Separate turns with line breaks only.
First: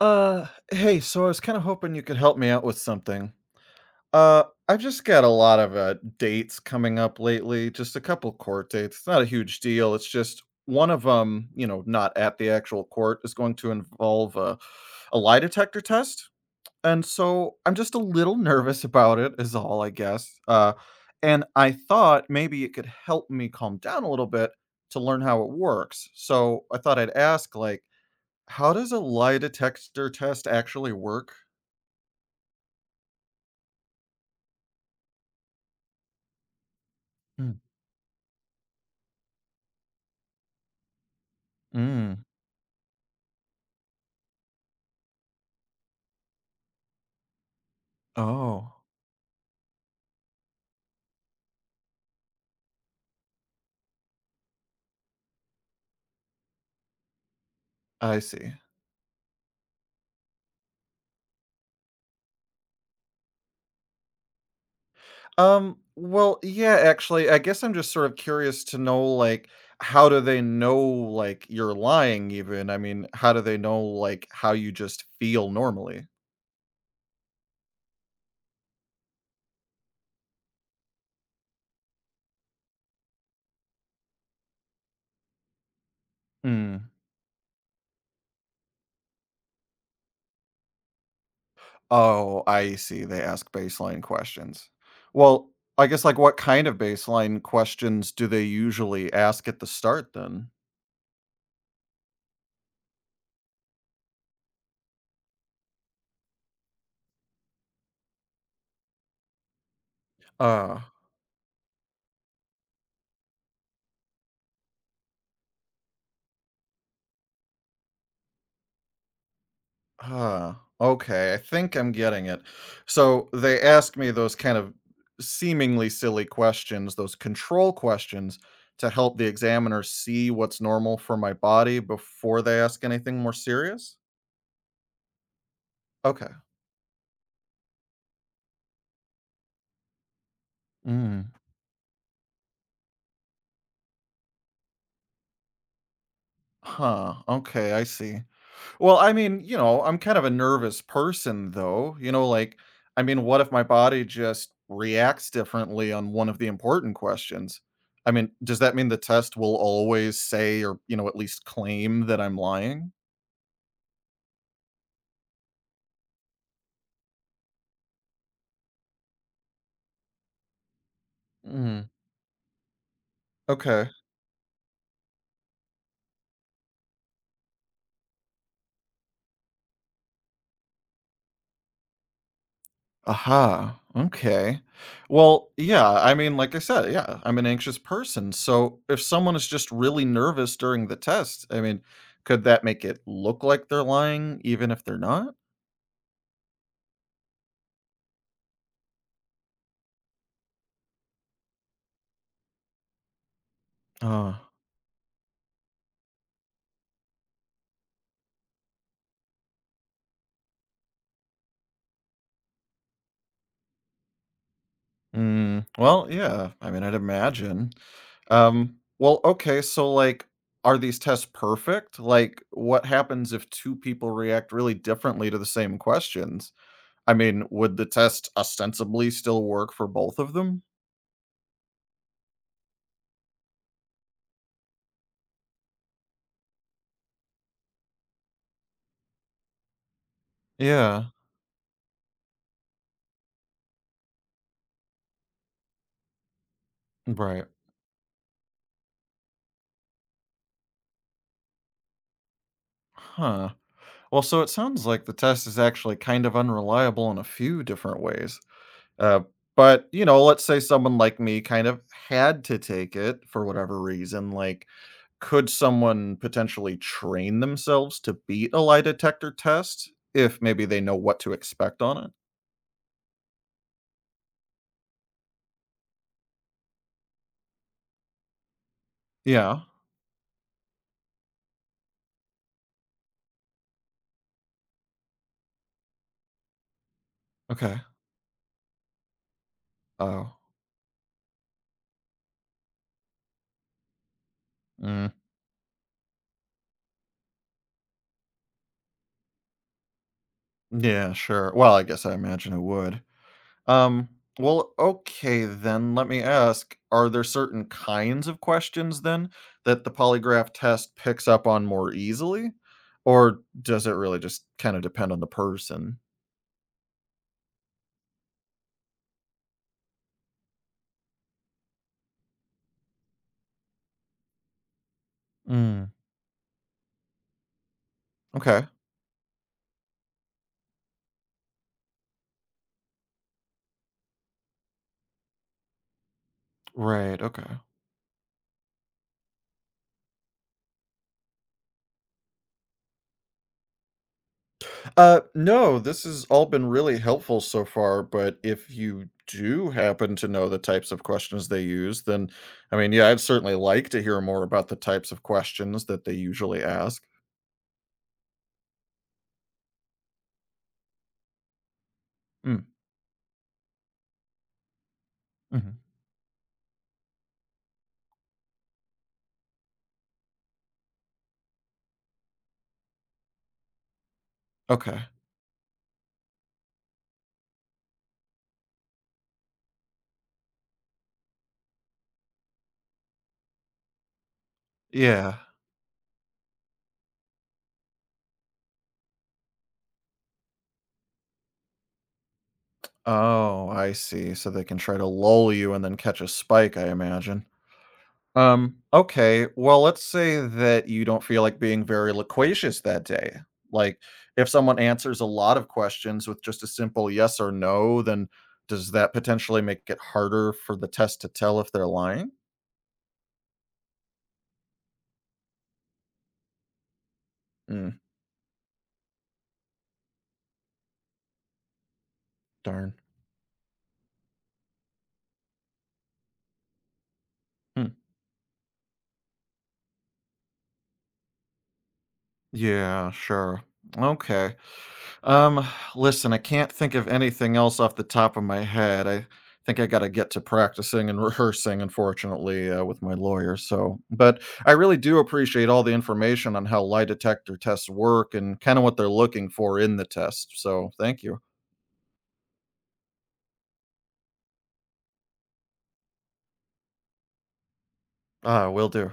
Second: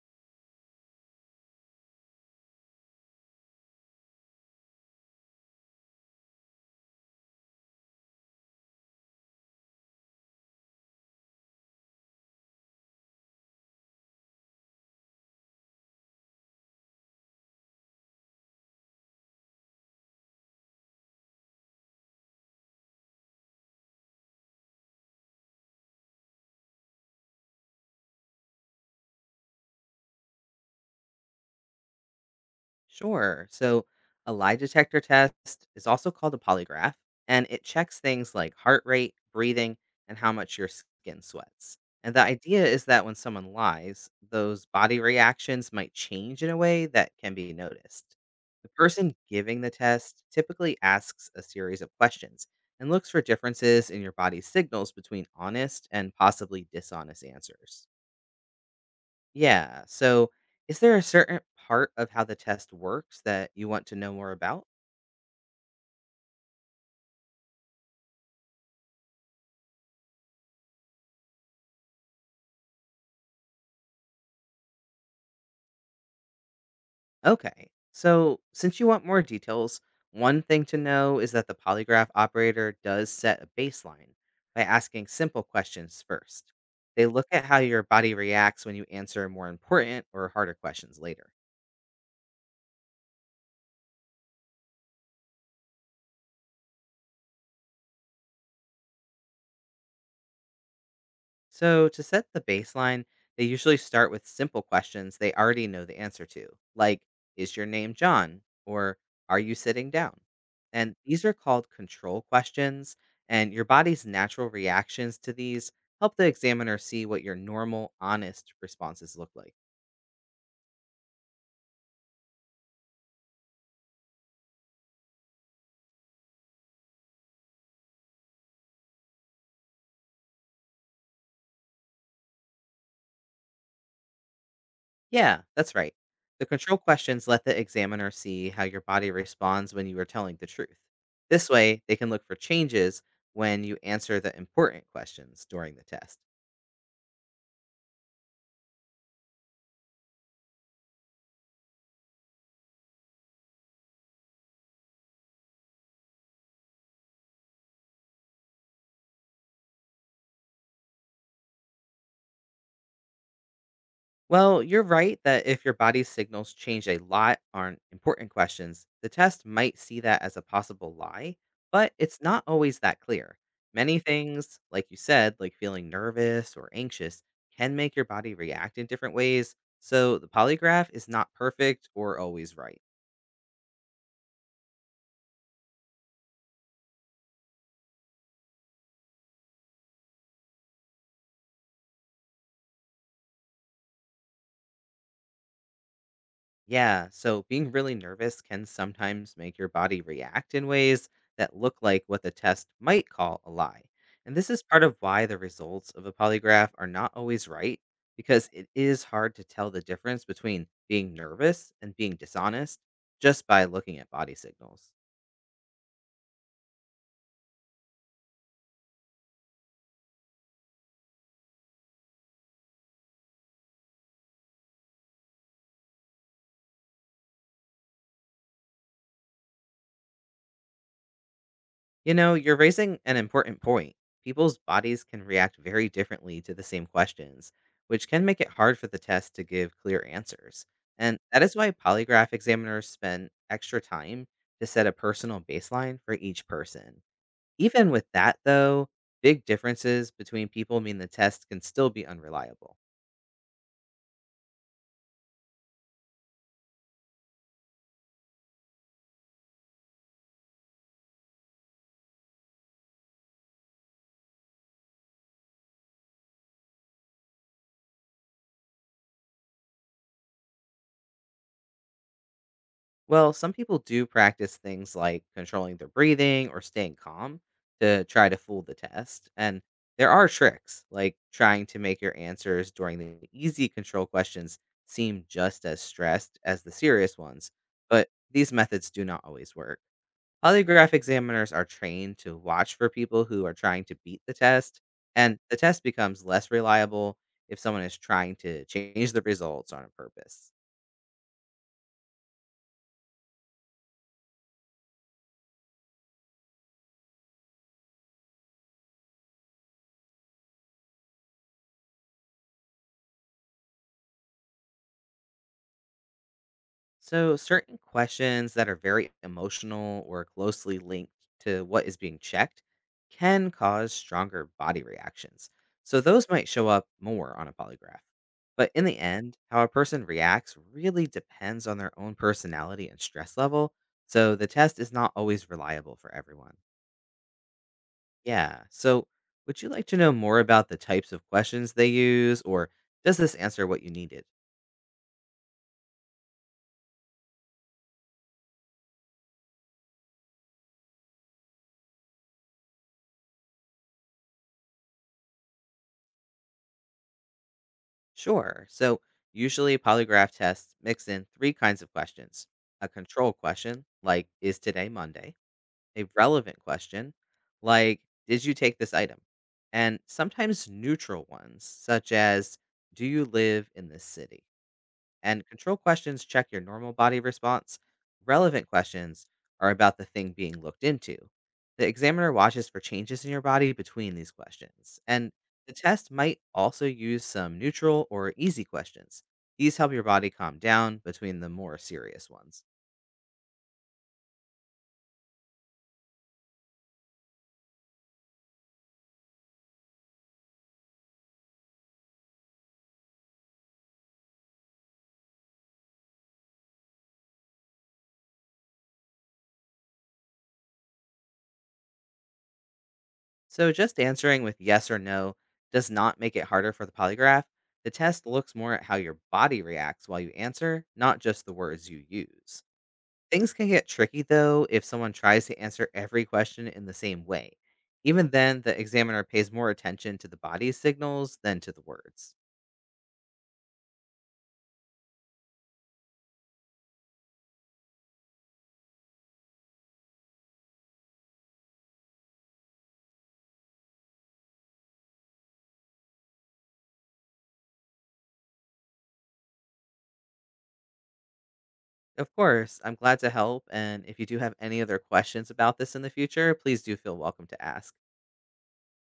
Uh, Hey, so I was kind of hoping you could help me out with something. I've just got a lot of dates coming up lately, just a couple court dates. It's not a huge deal. It's just one of them, you know, not at the actual court, is going to involve a lie detector test. And so I'm just a little nervous about it, is all, I guess. And I thought maybe it could help me calm down a little bit to learn how it works. So I thought I'd ask, like, how does a lie detector test actually work?
Sure. So, a lie detector test is also called a polygraph, and
Mm,
it checks things like heart rate, breathing, and how much your skin sweats. And the
mm.
idea is that when someone lies, those body reactions might change in a way that can be noticed. The
Oh,
person giving the test typically asks a series of questions and looks for differences in your body's signals between honest and possibly dishonest answers.
I see.
Yeah. So, is there a certain part of how the test works that you want to know more about?
Well, yeah, actually, I guess I'm just sort of curious to know, like, how do they know, like, you're lying even? I mean, how do they know, like, how you just feel normally?
Okay. So, since you want more details, one thing to know is that the polygraph operator does set a baseline by asking simple questions first.
Mm.
They look at how your body reacts when you answer more important or harder questions later.
Oh, I see. They ask baseline questions. Well, I guess, like, what kind of baseline questions do they usually ask at the start then?
So, to set the baseline, they usually start with simple questions they already know the answer to, like, Is your name John? Or Are you sitting down? And these are called control questions, and your body's natural reactions to these help the examiner see what your normal, honest responses look like.
Huh, okay, I think I'm getting it. So, they ask me those kind of seemingly silly questions, those control questions to help the examiner see what's normal for my body before they ask anything more serious?
Yeah, that's right.
Okay.
The control questions let the examiner see how your body responds when you are telling the truth.
Mm.
This way, they can look for changes when you answer the important questions during the test.
Huh, okay, I see. Well, I mean, you know, I'm kind of a nervous person though. You know, like, I mean, what if my body just reacts differently on one of the important questions? I mean, does that mean the test will always say or, you know, at least claim that I'm lying?
Well, you're right that if your body's signals change a lot on important questions, the test might see that as a possible lie,
Mhm.
but it's not always that clear.
Okay.
Many things, like you said, like feeling nervous or anxious, can make your body react in different ways, so the polygraph is not perfect or always right.
Aha. Okay. Well, yeah, I mean, like I said, yeah, I'm an anxious person. So if someone is just really nervous during the test, I mean, could that make it look like they're lying even if they're
Yeah, so being really nervous can sometimes make your body react in ways that look like what the test might call a lie. And
not?
this is part of why the results of a polygraph are not always right, because it is hard to tell the difference between being nervous and being dishonest just by looking at body signals.
Mm, well, yeah. I mean, I'd imagine. Well, okay. So, like, are these tests perfect? Like, what happens if two people react really differently to the same questions? I mean, would the test ostensibly still work for both of them?
You know, you're raising an important point. People's bodies can react very differently to the same questions, which can make it hard for the test to give clear answers.
Yeah.
And that is why polygraph examiners spend extra time to set a personal baseline for each person.
Right.
Even with that, though, big differences between people mean the test can still be unreliable.
Huh. Well, so it sounds like the test is actually kind of unreliable in a few different ways. Uh, but, you know, let's say someone like me kind of had to take it for whatever reason, like, could someone potentially train themselves to beat a lie detector test if maybe they know what to expect on it?
Well, some people do practice things like controlling their breathing or staying calm to try to fool the test.
Yeah.
And there are tricks, like trying to make your answers during the easy control questions seem just as stressed as the serious ones,
Okay.
but these methods do not always work.
Oh.
Polygraph examiners are trained to watch for people who are trying to beat the test,
Mm.
and the test becomes less reliable if someone is trying to change the results on purpose.
Yeah, sure. Well, I guess I imagine it would. Um, well, okay then, let me ask, are there certain kinds of questions then that the polygraph test picks up on more easily? Or does it really just kind of depend on the person?
So, certain questions that are very emotional or closely linked to what is being checked can cause stronger body reactions.
Mm.
So, those might show up more on a polygraph.
Okay.
But in the end, how a person reacts really depends on their own personality and stress level. So, the test is not always reliable for everyone.
Right, okay.
Yeah. So, would you like to know more about the types of questions they use, or does this answer what you needed?
No, this has all been really helpful so far, but if you do happen to know the types of questions they use, then I mean, yeah, I'd certainly like to hear more about the types of questions that they usually ask.
Sure. So, usually polygraph tests mix in three kinds of questions:
Mm,
a control question, like, is today Monday?
mhm.
A relevant question, like, did you take this item? And sometimes neutral ones, such as, do you live in this city?
Okay.
And control questions check your normal body response. Relevant questions are about the thing being looked into. The examiner watches for changes in your body between these questions. And
Yeah.
the test might also use some neutral or easy questions. These help your body calm down between the more serious ones.
Oh, I see. So they can try to lull you and then catch a spike, I imagine. Okay. Well, let's say that you don't feel like being very loquacious that day. Like, if someone answers a lot of questions with just a simple yes or no, then does that potentially make it harder for the test to tell if they're lying?
So just answering with yes or no does not make it harder for the polygraph. The
Mm,
test looks more at how your body reacts while you answer, not just the words you use.
darn.
Things can get tricky though if someone tries to answer every question in the same way.
Hmm.
Even then, the examiner pays more attention to the body signals than to the words.
Yeah, sure. Okay. Um, Listen, I can't think of anything else off the top of my head. I think I got to get to practicing and rehearsing, unfortunately, with my lawyer. So, but I really do appreciate all the information on how lie detector tests work and kind of what they're looking for in the test. So, thank you.
Of course, I'm glad to help, and if you do have any other questions about this in the future, please do feel welcome to ask.
Ah, will do.